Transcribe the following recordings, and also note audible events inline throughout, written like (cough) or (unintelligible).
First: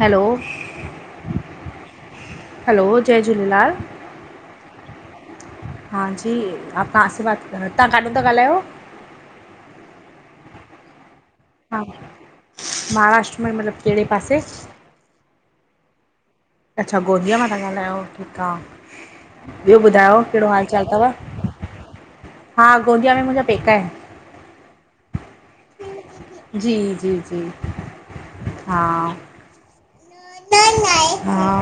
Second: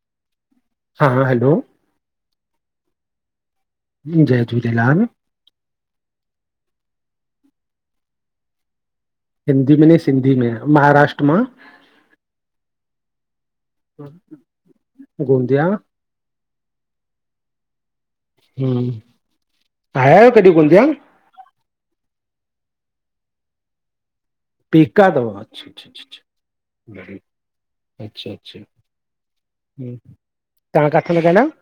Hello. हा हा hello. Hello जय झूलेलाल। जय झूलेलाल। हां जी आप कहा से बात कर तां काडू था ॻाल्हायो? हिंदी में न सिंधी में महाराष्ट्र मां। महाराष्ट्र में मतिलबु कहिड़े पासे गोंदिया। अच्छा गोंदिया मां था ॻाल्हायो ठीकु आ, हूं ॿियो आया ॿुधायो आहियो कहिड़ो कॾहिं हालु गोंदिया चाल थव। हा गोंदिया में मुंहिंजा पेका आहिन। पेका थव अच्छा अच्छा अच्छा। जी जी बढ़िया। जी, अच्छा अच्छा हा। हम्म तां काथे ता ॻाल्हायो। हा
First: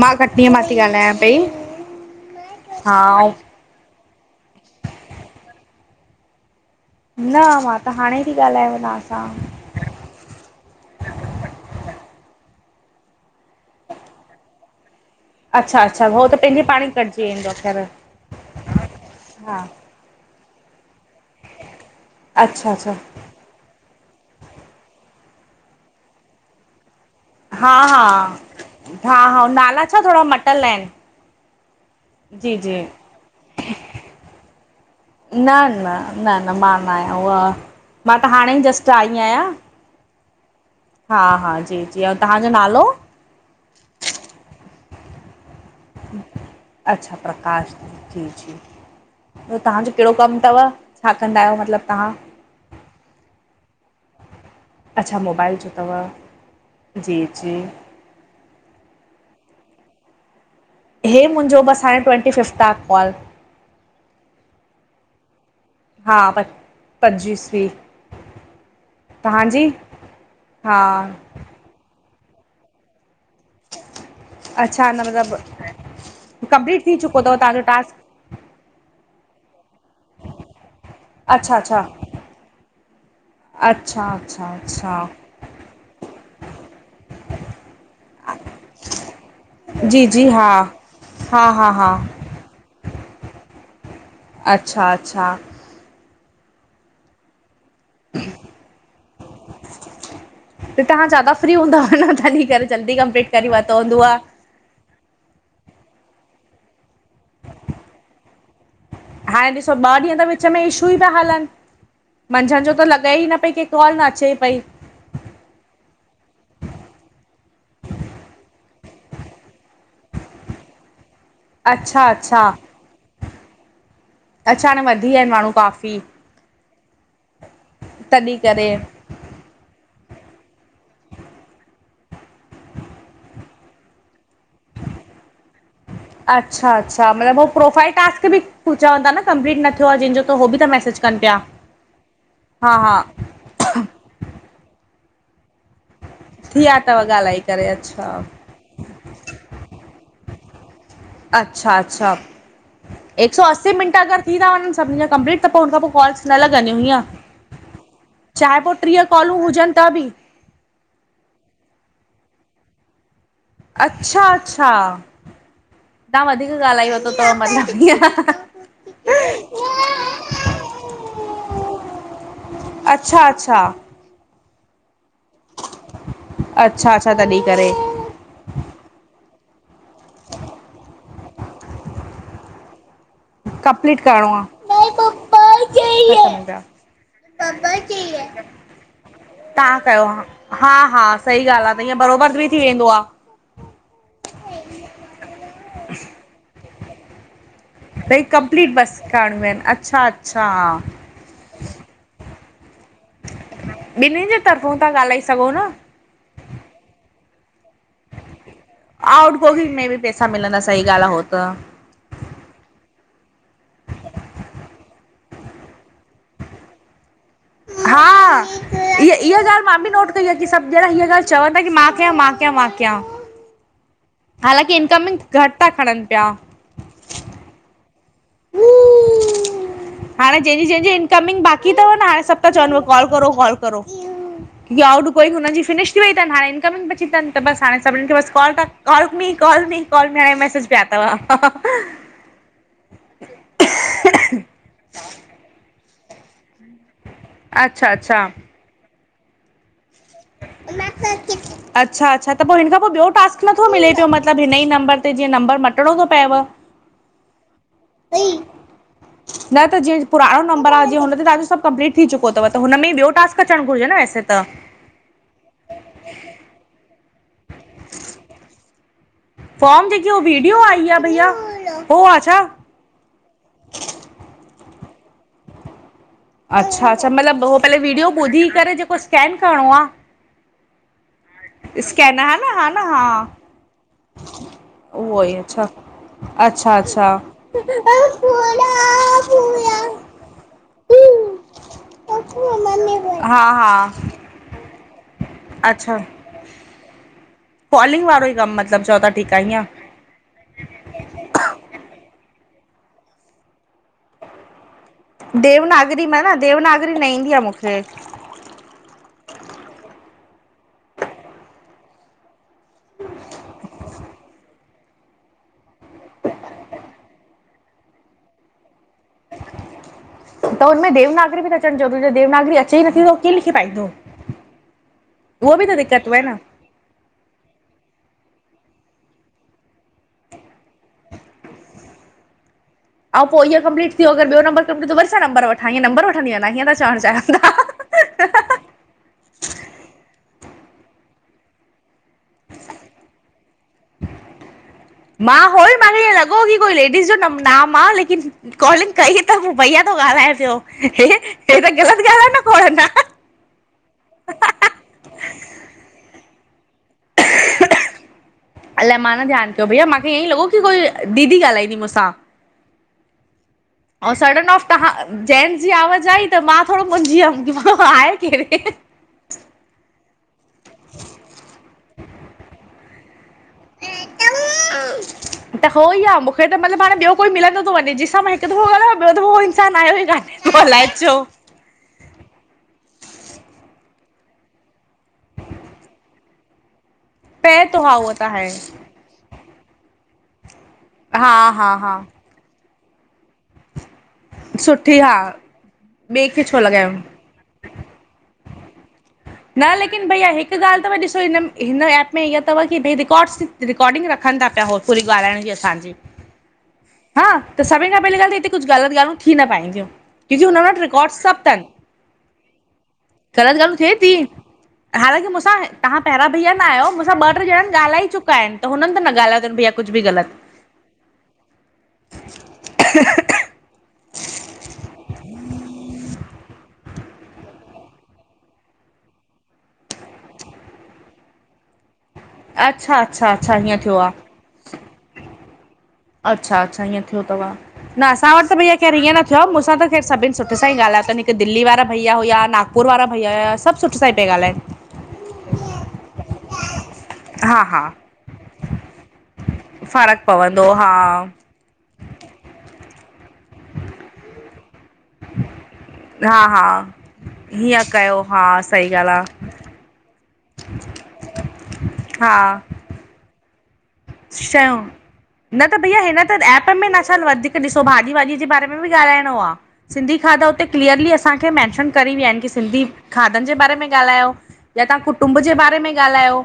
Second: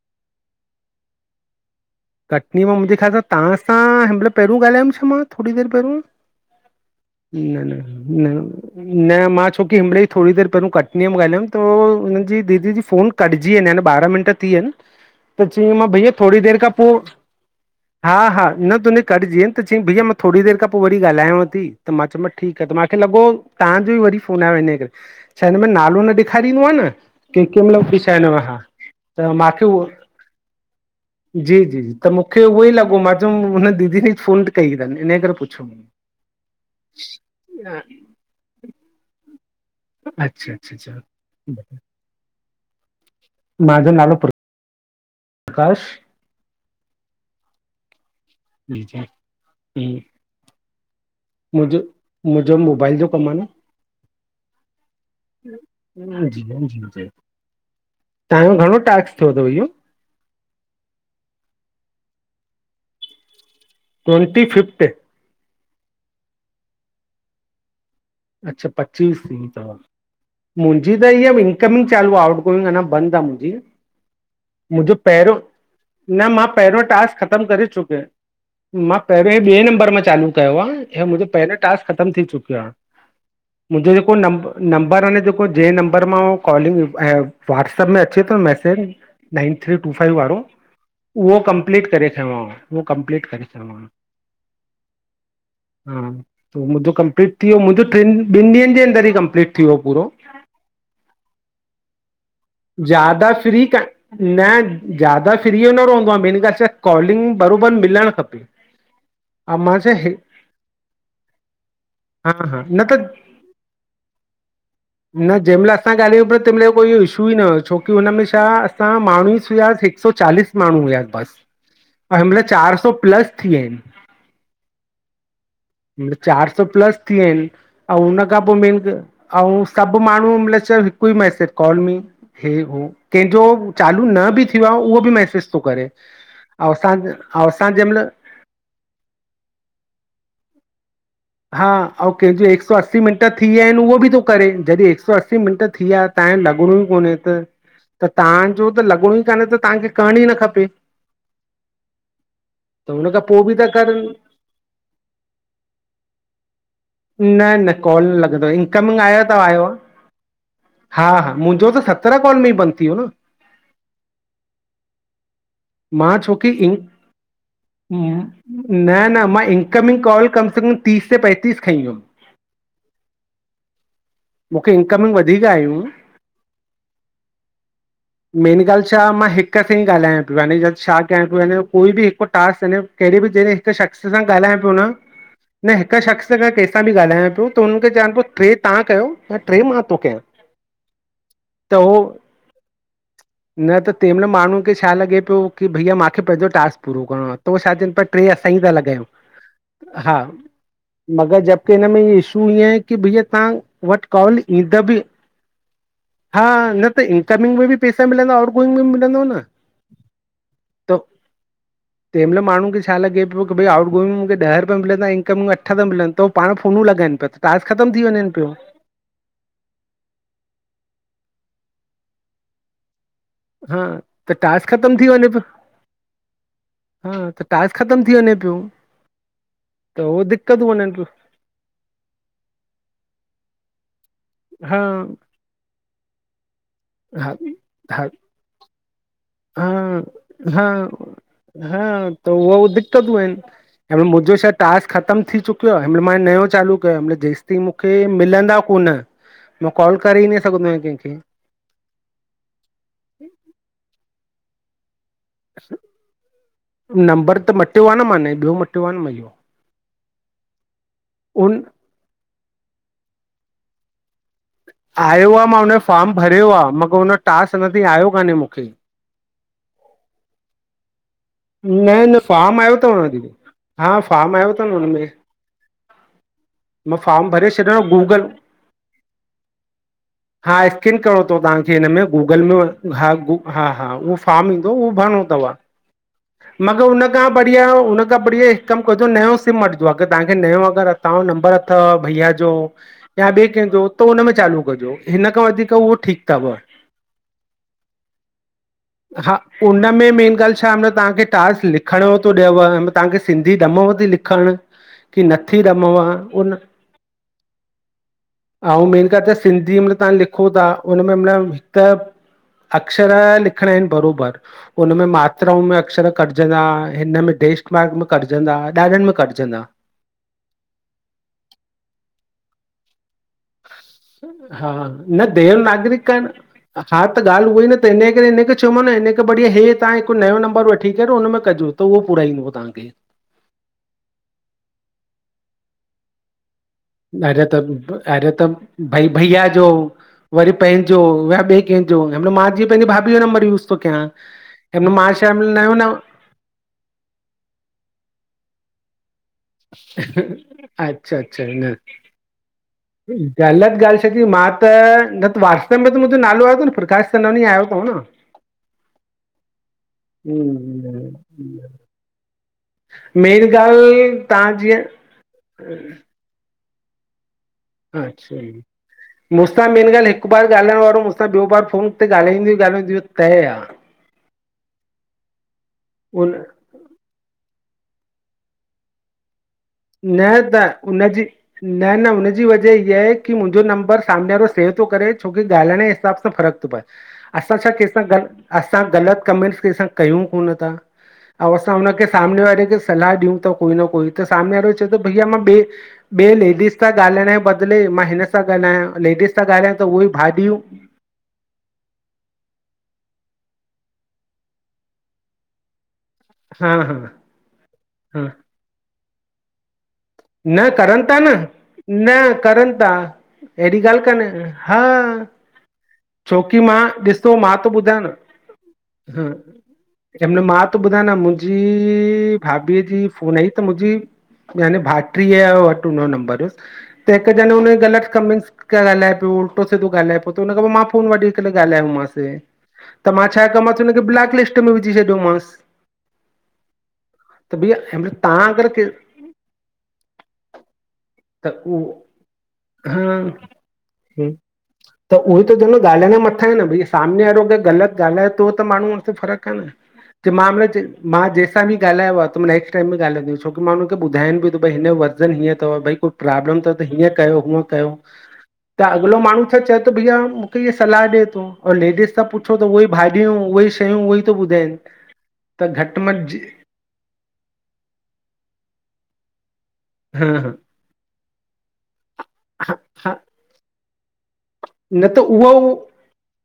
मां कटनीअ मां थी ॻाल्हायां पई। कटनी मां हा मुंहिंजे ख़्याल सां ऐं तां सां हिन महिल पहिरियों ॻाल्हाायमि छा मां थोरी देरि पहिरियों। न मां न त हाणे थी ॻाल्हायांव तव्हां न न सां मां छो छोकी हिन महिल थोरी दरि पहिरों कटनीअ मा ॻाल्हायउं त हुननि दीदी जी फ़ोन कटज़ी वयन ॿारह मिंट थी वयन त चयईं अच्छा मा अच्छा भईया हो त थोरी देरि पंहिंजे खां पाण पो ई कटिजी वेंदो ख़ैर हा हा न त कटजी वयन हा त चयईं भईया मा थोरी देरि खां पोइ वरी ॻाल्हायांव थी त मा चयो मास ठीकु आहे अच्छा त अच्छा मूंखे लॻो तव्हांजो ई वरी फोन आयो हिन करे छा हिन में नालो न ॾेखारींदो आहे न के कंहिं हा महिल बि हा छा हिन में हा हा त हा मूंखे उहो नाला छा थोरा मटल आहिनि जी जी जी त मूंखे जी उहो ई जी लॻो मां चयो हुन दीदी ने ही फ़ोन कई अथनि इन्हीं करे न पुछियो न न न मां न आहियां उहा मां त हाणे ई जस्ट आई आहियां अच्छा अच्छा अच्छा हा हा जी जी औं तव्हांजो नालो मुहिंजो नालो (unintelligible) प्रकाश अच्छा प्रकाश जी जी त तव्हांजो हम्म, कहिड़ो कमु अथव छा कंदा आहियो मतिलबु तव्हां मुंहिंजो मोबाइल जो कमु आहे अच्छा मोबाइल जो अथव न जी हत जी जी (inaudible) तव्हांजो घणो टास्क थियो अथव इहो हे मुंहिंजो बस हाणे ट्वंटी फिफ्थ आहे कॉल ट्वंटी फिफ्थ हा बस पंचीसवी अच्छा पच्चीस थी अथव हा मुंहिंजी त इहा इनकमिंग चालू आहे आउटगोइंग अन्या बंद आहे अच्छा मुंहिंजो न पहिरियों मतिलबु न मां पहिरियों कंप्लीट थी चुको टास्क अथव ख़तम तव्हांजो करे टास्क चुकियो आहियां मां पहिरियों ॿिए नंबर में चालू कयो आहे ऐं मुंहिंजो अच्छा पहिरियों अच्छा टास्क ख़तमु थी चुकियो आहे मुंहिंजो अच्छा जेकों अच्छा नंबर अच्छा आ न जेको जंहिं नंबर मां कॉलिंग ऐं व्हाट्सप में अचे थो न मैसेज नाइन थ्री टू जी फाइव जी वारो हा उहो हा हा हा कंप्लीट करे खयो मां उहो कंप्लीट करे छॾयो मां अच्छा अच्छा हा मुंहिंजो कंप्लीट थी वियो मुंहिंजो टिनि ॿिनि ॾींहंनि जे अंदरि ई कंप्लीट थी वियो पूरो त तव्हां ज्यादा फ्री हूंदा आहियो न तॾहि ज्यादा फ्री क न ज्यादा फ्री जो न रहंदो आहे मेन ॻाल्हि आहे कॉलिंग बराबरि मिलणु खपे हाणे ऐं ॾिसो मां ॿ छा ॾींहं हे- त विच में इशू ई था हलनि हा मंझंदि हा जो न त लॻे ई न पई की कॉल न अचे पई न जही माल असां ॻाल्हायूं पया तही माल कोई इशू ई न हुओ छोकी हुनमें छा असां माण्हू हुयासीं हिक सौ चालीस माण्हू हुआसीं बसि अच्छा हिन माल अच्छा चार सौ प्लस थी विया आहिन अच्छा हाणे वधी विया आहिनि माण्हू काफ़ी चार सौ प्लस थी विया आहिन ऐं हुन तॾहिं खां पोइ करे मेन त औं सभु माण्हू मतिलब (inaudible) त हिकु ई मैसेज कॉल मी (unintelligible) कंहिंजो चालू न बि थियो आहे उहो बि मैसेज थो करे ऐं अच्छा असां अच्छा मतिलबु ऐं असां प्रोफाइल जंहिंमहिल टास्क बि चवनि था न कंपलीट न थियो आहे जंहिंजो त हो बि मैसेज कनि पिया हा ऐं कंहिंजो हिकु हा सौ हा असी मिंट थी विया आहिन उहो बि थो करे जॾहिं हिकु सौ असी मिंट थी वया ऐं थी लॻणो विया ई अथव कोन्हे त ॻाल्हाए करे त अच्छा तव्हांजो त लॻणो ई कान्हे त तव्हांखे करण ई न खपे अच्छा अच्छा त हुन खां हिक सौ पोइ बि था असी मिंट करनि अगर थी था वञनि सभिनी जा कंपलीट त हुनखां पोइ कॉलस न लॻंदूं हिअ न न काल न लॻंदो इनकमिंग आयव कॉलूं त आयव हुजनि बि हा हा मुंहिंजो त सत्रह कॉल में ही बंद थी वियो न। अच्छा अच्छा मां तव्हां वधीक छोकी इंन ॻाल्हाई वरितो अथव मतिलबु ईअं न-न मां इनकमिंग कॉल तीस ते पैतीस खई हुयूं अच्छा अच्छा मूंखे इनकमिंग ठीक आहियूं, अच्छा अच्छा तॾहिं करे मेन गाल्हि छा मां हिक हिक सां ही ॻाल्हायां पियो याने छा कयां पियोे कोई बि हिकु टास्क कहिड़ेी बि जॾहिं हिक कंप्लीट शख़्स सां करिणो आहे ॻाल्हायां पियो न न हिक शख़्स सां कंहिंसां बि ॻाल्हायां पियो त हुन खे चवां पियो ट्रे तव्हां तव्हां कयो ऐं ट्रे मां थो कयो कयां। हा हा हा सही ॻाल्हि आहे त ईअं बरोबर बि थी वेंदो आ। न त तंहिं महिल माण्हूनि खे छा लॻे पियो की भईया माखे पंहिंजो टास्क पूरो करणो आ। पो छा चईनि पया भई ट्रे असां ही कंप्लीट था लॻायूं, बसि करणियूं आहिनि अच्छा हा। अच्छा हा। मगर जबकी हिन में इशू ईअं की भैया तव्हां वट ॿिन्हिनि जे कॉल तरफ़ो ईंदव था बि ॻाल्हाए सघो न हा न त इनकमिंग में बि पैसा मिलंदा, आउटगोइंग में बि मिलंदव आउट न। गोइंग में बि पैसा मिलंदा सही ॻाल्हि आहे हो त तंहिंमल माण्हु खे छा लॻे पियो कि भाई आउट गोइंग मे मूंखे ॾह रुपया मिलंदा अठ त मिलन तह पाण फोनूं लॻाइनि पिया टास्क ख़तम थी वञनि पियो। ईह ॻाल्हि मां बि नोट कई आ की सभ ॼणा हीअ ॻाल्हि चवंन प्या कि मां कयां मां कयां मां कयां। (inaudible) हालांकि ख़तम इनकमिंग घट था खणनि पिया। हां त टास्क ख़त्म थी वञे पियो। त उहो हाणे जंहिंजी दिक़तूं जंहिंजी वञनि पियो इनकमिंग बाक तव हाणे सब ता चवन न कि कॉल करो कॉल करो हा आउट गोईंग फिनिश थी वई तन हाण इकमिंग बची तनि हा त बस हाणे सभिनी हा खे काल था, call me. Call me call me हाणे हा मैसेज हा पिया तव हा त उहो दिक्कतीयूं आहिनि मुंहिंजो छा टास्क ख़तम थी चुकियो आ हिमहिल मां हे नयो चालू जेस ताईं अच्छा मुखे अच्छा मिलंदा कोन मां कॉल करे हि न सघंदो आहियां कंहिंखे अच्छा अच्छा त पो हिन खां पो बियो टास्क नथो मिले पियो मतलब हिन ही नंबर त जीअं नंबर मटिणो थो पएव? नंबर त मटि न त जीअं पुराणो नंबर आ जीअं हुन ते तव्हांजो उन सब कंपलीट थी चुको तव त हुन में ही ॿियो टास्क अचण घुरिजे न ऐसे त। आयो आ मां हुन जो फार्म भरियो आ मगर हुनजो टास्क अञा तंहिं आयो कान्हे मूंखे। फॉर्म जेकी वीडियो आई आ भईया? न न फार्म आयो तव न दीदी हा, फार्म आयो तव न हुन में। अच्छा अच्छा मतलब भरे उहो पहले छॾियो वीडियो गूगल ॿुधी करे जेको स्कैन करणो आ। हा स्केन करणो तव तव्हांखे हिन में स्कैन हा गूगल न में न हा हा हा उहो फॉम ईंदो उहो भरणो तव। (inaudible) अच्छा मगर हुनख अच्छा खां बढ़िया हुन खां बढ़िया हिक कम कजो नयो सिम वठिजो अगर तव्हांखे नयों अगर‌ अकाउंट नंबर अथव भईया जो या हा बिए हा कंहिंजो उन में चालू कजो हिन खां वधीक उहो ठीक तव। कॉलिंग वारो ई कम मतलब चओ ता ठीक आ ईंय। हिनमें मेन ॻाल्हि छा मतलब तव्हांखे टास्क लिखण यो थो ॾेव हिनमे तव्हांखे सिंधी ॾमेव थी लिखण। की नथी ॾमेव। देवनागरी में न उन देवनागरी न ईंदी आ मूंखे। अउ मेन ॻाल त सिंधी मतलब तव्हां लिखो था हुनन में मतलब हिक अक्षर लिखणा आहिन बरोबर। हुन में मात्राऊं में अक्षर कटजंदा, हिन में टेस्ट में कटजंदा ॾाढनि में कटजंदा त हुन में देवनागरी बि त अचणु ज़रूरी आहे देवनागरी अचे ई नथी त हू कीअं लिखी पाईंदो हा, न उहो बि त देवनागरी दिक़त का हुअ न। हा त ॻाल उअ ई न त हिन करे हिनखे चयो मा न हिनखे बढ़िया हे तहां हिकु नयो नंबर वठी करे हुन में कजो। त उओ पूरा ईंदव तहांखे। अंऊं पो इअ कंपलीट थियो अगर ॿियो नंबर कम्प्लीट थिये त वरी ॿियो नंबर वठां, हिएं छा नंबर वठंदी हलां! अरे त अरे त भइया जो वरी पंहिंजो या ॿिए कंहिंजो मां जीअं पंहिंजी भाभी जो नंबर यूस थो कयां। हुन मइल मां छा आ नयों नयो हुयम हो इ को लेडीस जो नाम आ लेकिन कॉलिंग कई मूं त पो भैया थो ॻाल्हाए न पियो, हे अच्छा अच्छा हे त ग़लत ॻाल आ न खोड़ न। ॻलत ॻाल छा हुई, मां त न त वाट्सअप में त मुंहिंजो नालो आयो थव न प्रकाश चंदवानी आयो थव न! अ (inaudible) अलाए मां न ध्यानु कयो भैया, मांखे ईअं ई लॻो कि कोई दीदी हम्म। ॻाल्हाईंदी मूंसां। मेन गाल अंउ सडन ऑफ तहां जेंटस जी आवाज आई त मां थोड़ो मुंझी वियम कि मां आहे अच्छा। केरे? मूंसां मेन ॻाल हिकु बार ॻाल्हण वारो मूंसां ॿियो बार फोन ते ॻाल्हाईंदव ई ॻाल्हाईंदव इयो तय आ। त हो ई आ, उन मूंखे त मतिलब हाण ॿियो कोई मिलंदो थो वञे, जंहिंसां मां हिकु दफ़ो ॻाल्हयो ॿियो दफ़ो हुओ इंसान आयो ही न काने त अलाए छो! उनजी न न, हुनजी वजह इहा आहे कि मुंहिंजो नंबर सामने वारो सेव थो करे छोकी ॻाल्हाइण जे हिसाब सां फ़र्क़ु थो पए। असां पए छा तो हा कैंसां उहो ग, त आहे असां ग़लत कमेंट्स कैंसां कयूं कोन था। हा ऐं हा असां हा हुनखे सामने वारे खे सलाह ॾियूं था कोई न कोई त स सामने वारो चएं सुठी तो हा भईया मां ॿिए बे-बे खे छो लेडिस ता लॻायूं? गालियण जे बद दले मां हिन सां ॻाल्हायां, लेडिस न लेकिन भईया हिकु ॻाल थव, ॾिसो हिन हिन एप में ईअ थव कि भई रिकॉड्स रिकॉर्डिंग रखन था पिया उ पूरी ॻाल्हाइण जी असांजी। हा, त सभिन खां पहिली हा ॻाल त हिते कुछ ग़लत ॻाल्हियूं थी न पाईंदियूं। क्योंकि हुनन न वटि करनि था रिकॉर्ड्स न सब थनि, न करनि था ग़लत ॻाल्हियूं अहिड़ी थिए ॻाल्हि थी, कान्हे हा हांलांकि मूंसां तहां पहिरां भईया छोकी न मां आहयो मूंसां ॾिसो ॿ टे मां थो ॼणा ॿुधायां ॻाल्हाए न चुका आहिन। त हुनन त न हा ॻल्हायो तन भईया कुझ बि ग़लत। हिन मां त ॿुधाए न मुंहिंजी-जी भाभीअ जी फोन आई त मुंहिंजी यान टीह वट हुओ नंबर त हिकु ॼने हुन ग़लत कमेंट्स ॻाल्हाए पियो, उलटो सिधो ॻालाए पयो त हुन खां पो मां फोन वठी करे ॻाल्हायो मांस। अच्छा त मां अच्छा छा अच्छा कयो हीअं मांस थियो हुनखे आहे ब्लैक लिस्ट में विझी छॾियो मांस। अच्छा अच्छा ईअं थियो थव, न हिनमहिल असां वट तव्हां त अगरि भईया के खैर इंअं न थियो, मूंसां त खैर सभिन सुठे सां ई ॻाल्हयो तन हिक त दिल्ली उहो वारा भईया हुया, नागपुर हा वारा भईया हुया, सब सुठे सां इ पया ॻाल्हाइन। त उहो त चव न ॻाल्हाइण जे मथां आहे न भई सामने वारो हा हा ग़लत ॻाल्हाए थो त माण्हू हुन फ़र्क फ़र्क़ु दिमाग पवंदो (unintelligible) जे हा मां जैस बि ॻालायो आ त नेक्स़ट टाइम बि ॻालंदुस छो कि मां हुन खे ॿुधायन बि थो भई हिन जो वज़न हीअं थव, भई को हा प्रॉब्लम हा थव त हीअं कयो हूअं हीअं कयो हा त सही अॻलो ॻाल्हि माण्हू आहे अच्छा चयो त भईया मूंखे इहा सलाह ॾे थो ऐं लेडीस खां हा पुछो त उहे भाॼियूं उअइ श (unintelligible) न त भैया घटि में हिन त एप वधीक ॾिसो भाॼी वाॼी जे बारे में बि ॻाल्हाइणो आ, सिंधी हा खाधे हुते क्लीअर्ली असांखे मैंशन करी विया आहिन कि हा सिंधी हा खाधन जे बारे में ॻाल्हायो। या तां न त कुटुंब उहो जे बारे में ॻाल्हायो।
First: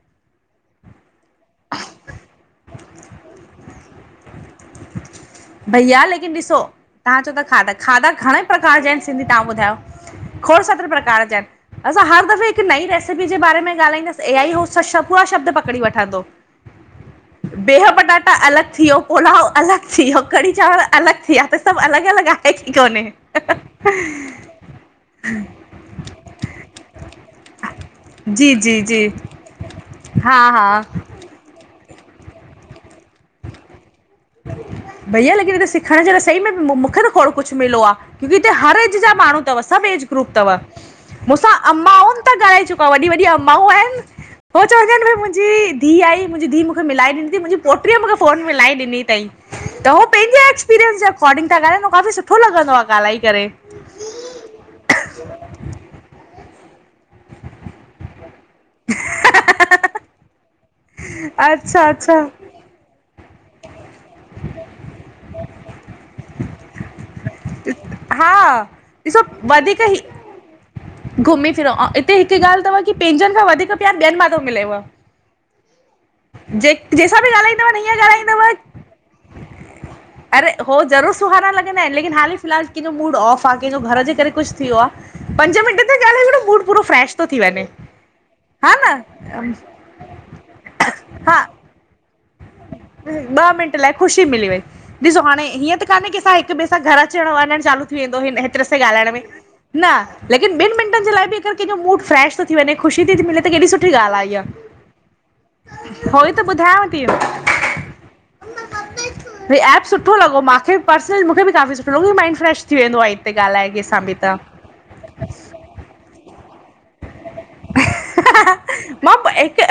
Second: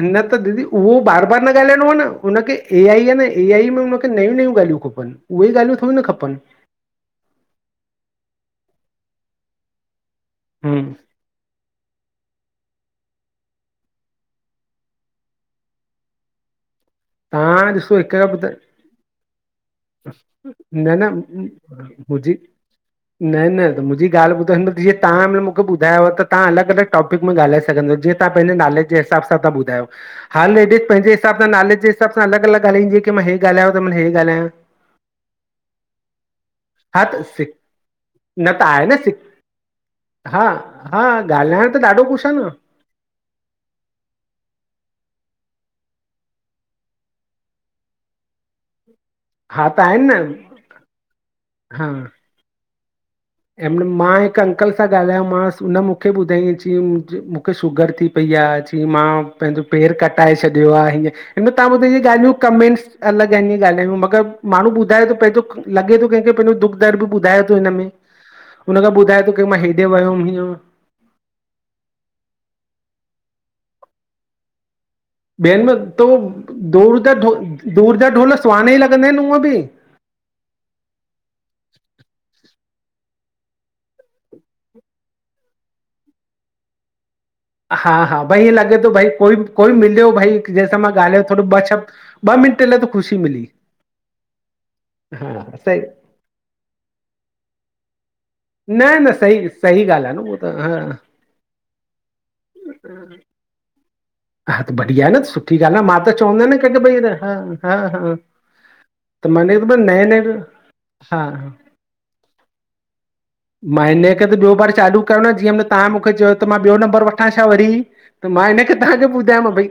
न त दीदी उहो बार बार न ॻाल्हाइणो आ न हुनखे ए आइ आहे न ए आइ में हुनखे नयूं नयूं नयूं खपनि उहे ई ॻाल्हियूं थोङी न खपनि। तां चओ था खाधा, खाधा घणेई प्रकार जा आहिन सिंधी तां ॿुधायो! खोड़ सारे हम्म, प्रकार जा आहिन असां हर दफ़े हिकु नई रेसिपी जे बारे में ॻाल्हाईंदासीं, ए आई उहा शब्द पकड़ी वठंदो। तव्हां बीह ॾिसो हिकु पटाटा ॿुधाए अलॻि थी वियो, पुलाव अलॻि थी वियो कढ़ी चांवर न न अलॻि थी विया त सभु अलॻि अलॻि मुंहिंजी, आहे की कोन्हे न न त मुंहिंजी ॻाल ॿुधाईंदो जिंअ तहां मूंखे ॿुधायव त तहां अलॻ अलॻ टॉपिक में ॻाल्हाए सघंदव जीअं तहां जी पंहिंजे जी नाले जे जी हिसाब सां ॿुधायो। हा हा। मुंजे हिसाब सां नाले जे हिसाब सां अलॻ अलॻ ॻाल्हईंदी आ कि मां हे ॻालायो आ त मां हे ॻालायां। भईया लेकिन हिते त सिखायण सई में मूंखे हा त थोङो सिक कुछ मिलयो आ क्योकी हिते न त हर आहे एज न जा सिक माण्हू थव सब एज ग्रुप हा थव। हा मूं सां ॻाल्हाइण ॾाढो अम्माउन कुझु आहे त न ॻाल्हाए चुको आ, वॾी वॾी अम्माऊं आहिन। हो चवे थि न भई मुंहिंजी धी आई, मुंहिंजी धी मूंखे मिलाए ॾिनी थंई, मुंहिंजी पोट पोटी मूंखे फोन मिलाए ॾिनि तंई, हा त हू आहिनि न पहिंजे एक्सपीरियन्स जे एकार्डिंग था ॻाल्हाइन था, त उआ काफी सुठ सुठो लॻंदो आ ॻाल्हाए करे। ऐं मां हिकु अंकल सां ॻाल्हायो मांस, हुन मूंखे ॿुधाईं अची मूंखे शुगर थी पई पई आ, अची मां पंहिंजो पेर कटाए छॾियोआ हीअं, हिन अच्छा तव्हां इहे अच्छा ॻाल्हियूं कमेंट्स अलॻ आहिन इंअ ॻाल्हायूं मगर माण्हू ॿुधाए थो पंहिंजो लॻे थो कैंखे पंहिंजो दुख दर्द बु ॿुधाए थो हिनमें, हा हुन खां ॾिसो ॿुधाए थो कि मां वधीक हेॾे ई वियम हीअं घुमी फिरो ऐं इते हिकु ॻाल् थव की पंहिंजन खां वधीक प्यारु ॿियन मां थो मिलेव। ॿियन में, त उह जे दूर जा जंहिंसां बि ढोल ॻाल्हाईंदव न ईअं -दूर जा ढोल ॻाल्हाईंदव सुहाना ई लॻंदा आहिन उअं बि अरे हो ज़रूर सुहाना लॻंदा आहिन, लेकिन हाली फ़िलहाल कंहिंजो मूड ऑफ आ, कंहिंजो घर जे करे कुछ थियो आ पंज मिंट ते ॻाल्हाए छॾो, मूड पूरो फ्रैश हा, हा। भईं लॻे थो, भई कोई, न कोई मिलयो भई जंहिंसा मां ॻाल्हायो हा थोड़ो, ॿ श ॿ मिंट लाए त ख़ुशी मिली ॿ मिंट लाइ ख़ुशी मिली वई। ॾिसो हा हाणे हीअं सही त कान्हे की असां हिकु ॿिए स सां घर अचण वञणु चालू थी वेंदो हिन हि रह सां न ॻाल्हाइण न में। सही सही न ॻाल्हि आहे उहो त लेकिन ॿिन हा मिंटनि जे लाइ बि अगरि कंहिंजो मूड फ्रेश थो थी वञे त ख़ुशी थी थी मिले केॾी सुठी ॻाल्हि आहे हा त बढ़िया आ न, सुठी ॻाल आ, मां इहा त उहो ई चअंदो ह न कंजो ॿुधायांव भई ह न हा हा हा। त भई माने त एप नए सुठो नए लॻो। मांखे हा पर्सनल मूंखे बि हा काफ़ी सुठो लॻो। माइंड फ्रेश थी वेंदो आहे हिन ते ॻाल्हाए मां हिन कंहिंसां बि करे त ॿियो बार चालू कयो न जीअं तहां मूंखे चयो त मां ॿियो नंबर व मां छा वरी, त मां हिनकरे तहां जो मां ॿुधायम हिकु भई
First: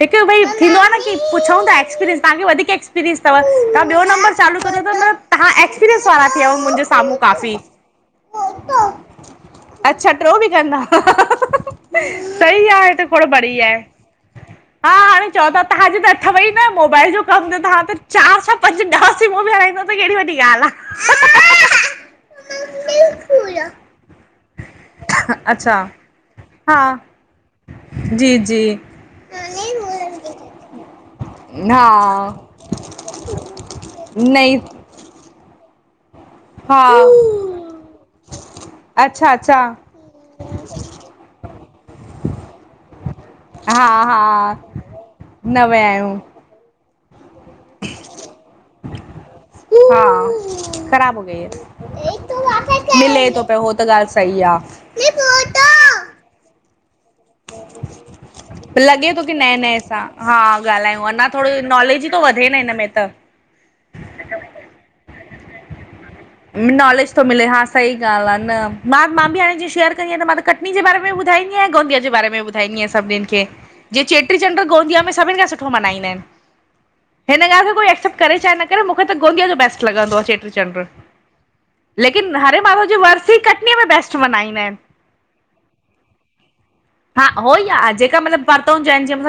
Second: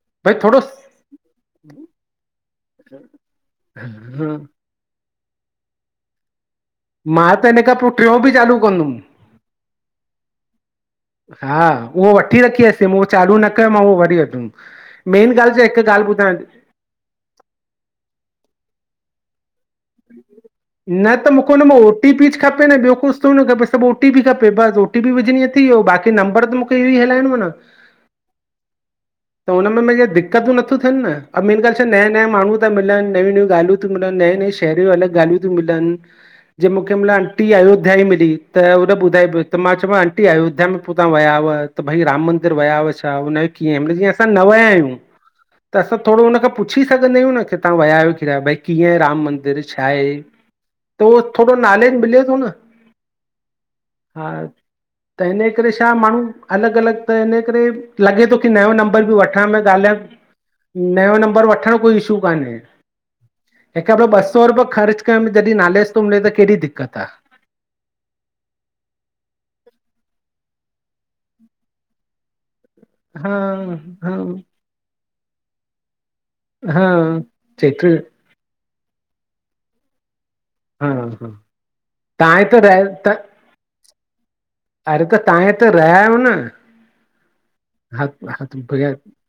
हिकु भई थींदो आ न पुछऊं त एक्सपीरियंस, तहांखे वधीक एक्सपीरियंस तव, तहां ॿियो हा नंबर चालू तहां एक्सपीरियंस वारा थी विया मुंहिंजे स मां त हिन खां पो ट्रियो बि चालू कंदुम। अच्छा, ट्रिंयो बि कंदा! हा, उहो वठी रखी सही आहे हे सिम, उहो त खोड़ चालू न बढ़िया कयो मां, उहो वरी वठुम। मेन ॻाल छा तहां जो त ॻाल्हि अथव ॿुधायां ई न मोबाइल जो कम, त तहां त चार छा पंज, ॾह सिमूं बि हलाइंदा न त मुंखे हुन में ओ टी पी च खपे न, ॿियो कुछ थोङे न आहे खपे, सिर्फ ओ टी पी खपे बस, ओ पी विझणी थई, अच्छा बाक़ी नंबर त मूंखे हा इहो ई हलाइणो आहे न जी जी त हुन में मुं दिक दिकतूं नथयूं थियनि न। अ मेन ॻाल्हि छा हा नयां-नयां माण्हू त मिलनि, नयूं -नयूं ॻाल्हियूं थियूं मिलनि, नई-नई नई रियूं अलग ॻाल्हियूं थियूं मिलनि जीअं मूंखे मिला आंटी हा अयोध्या ई मिली। त हुन ॿुधाए अच्छा पियो, त अच्छा मां चयो आंटी अयोध्या में पोइ तां विया व त भई राम मंदरु विया हुआ छा, हुनजो कीअं? हा मतिलब जीअं असां न हा विया आहियूं, न त विया असां आहियूं थोरो हुन खां पु पुछी सघंदा आहियूं न की तव्हां वया आहियो किरया, भई कीअं राम मं हेॾे छा आहे, हा त ख़राब उहो हो गई है थोड़ो नाॅ नाॅलेज मिले थो। मिले थो पियो हो त ॻाल्हि हा। सही आ त हिन करे छा माण्हूं (unintelligible) अलग-अलग त हिन करे, लॻे थो की नयों नंबर लॻे बि थो की वठां म नए नए ॻाल्हायां सां हा ॻाल्हायूं नयो अञा नंबर थोरो वठण कोई नॉलेज ई इशू थो वधे कान्हे। न हिन में त हिक ब ॿ सौ रुपयो ख़र्च करण में जॾहिं नाॅलेज तो मिले त कहिड़ी दिक़त नॉलेज त मिले, हा सही ॻाल्हि आहे न। मां, मां बि हाणे जींअं शेयर क ईंअं त मां त कटनी जे बारे में बि ॿुधाईंदी आहियां ऐं गोंदिया जे बारे में ॿुधाईंदी आहिंया आहे सभिनिनि हा खें। जींअं हा चेट्रीचंड्र गोंदिया में सभिनि खां सुठो मनाईंदा आहिनि। हा हिन ॻाल्हि खे कोई जेतिरी एक्सेप्ट करे चाहे न करे, मूंखे त गोंदिया जो बेस्ट लॻंदो आहे चेट्री हा हा तां हिते रहिया माधव जी त, वरसी कटनीअ में बेस्ट मल्हाईंदा आहिनि अरे त तव्हां हिते रहिया आहियो न। हा हो ई आह। हा जेका हा मतिलबु भैया परतो (unintelligible)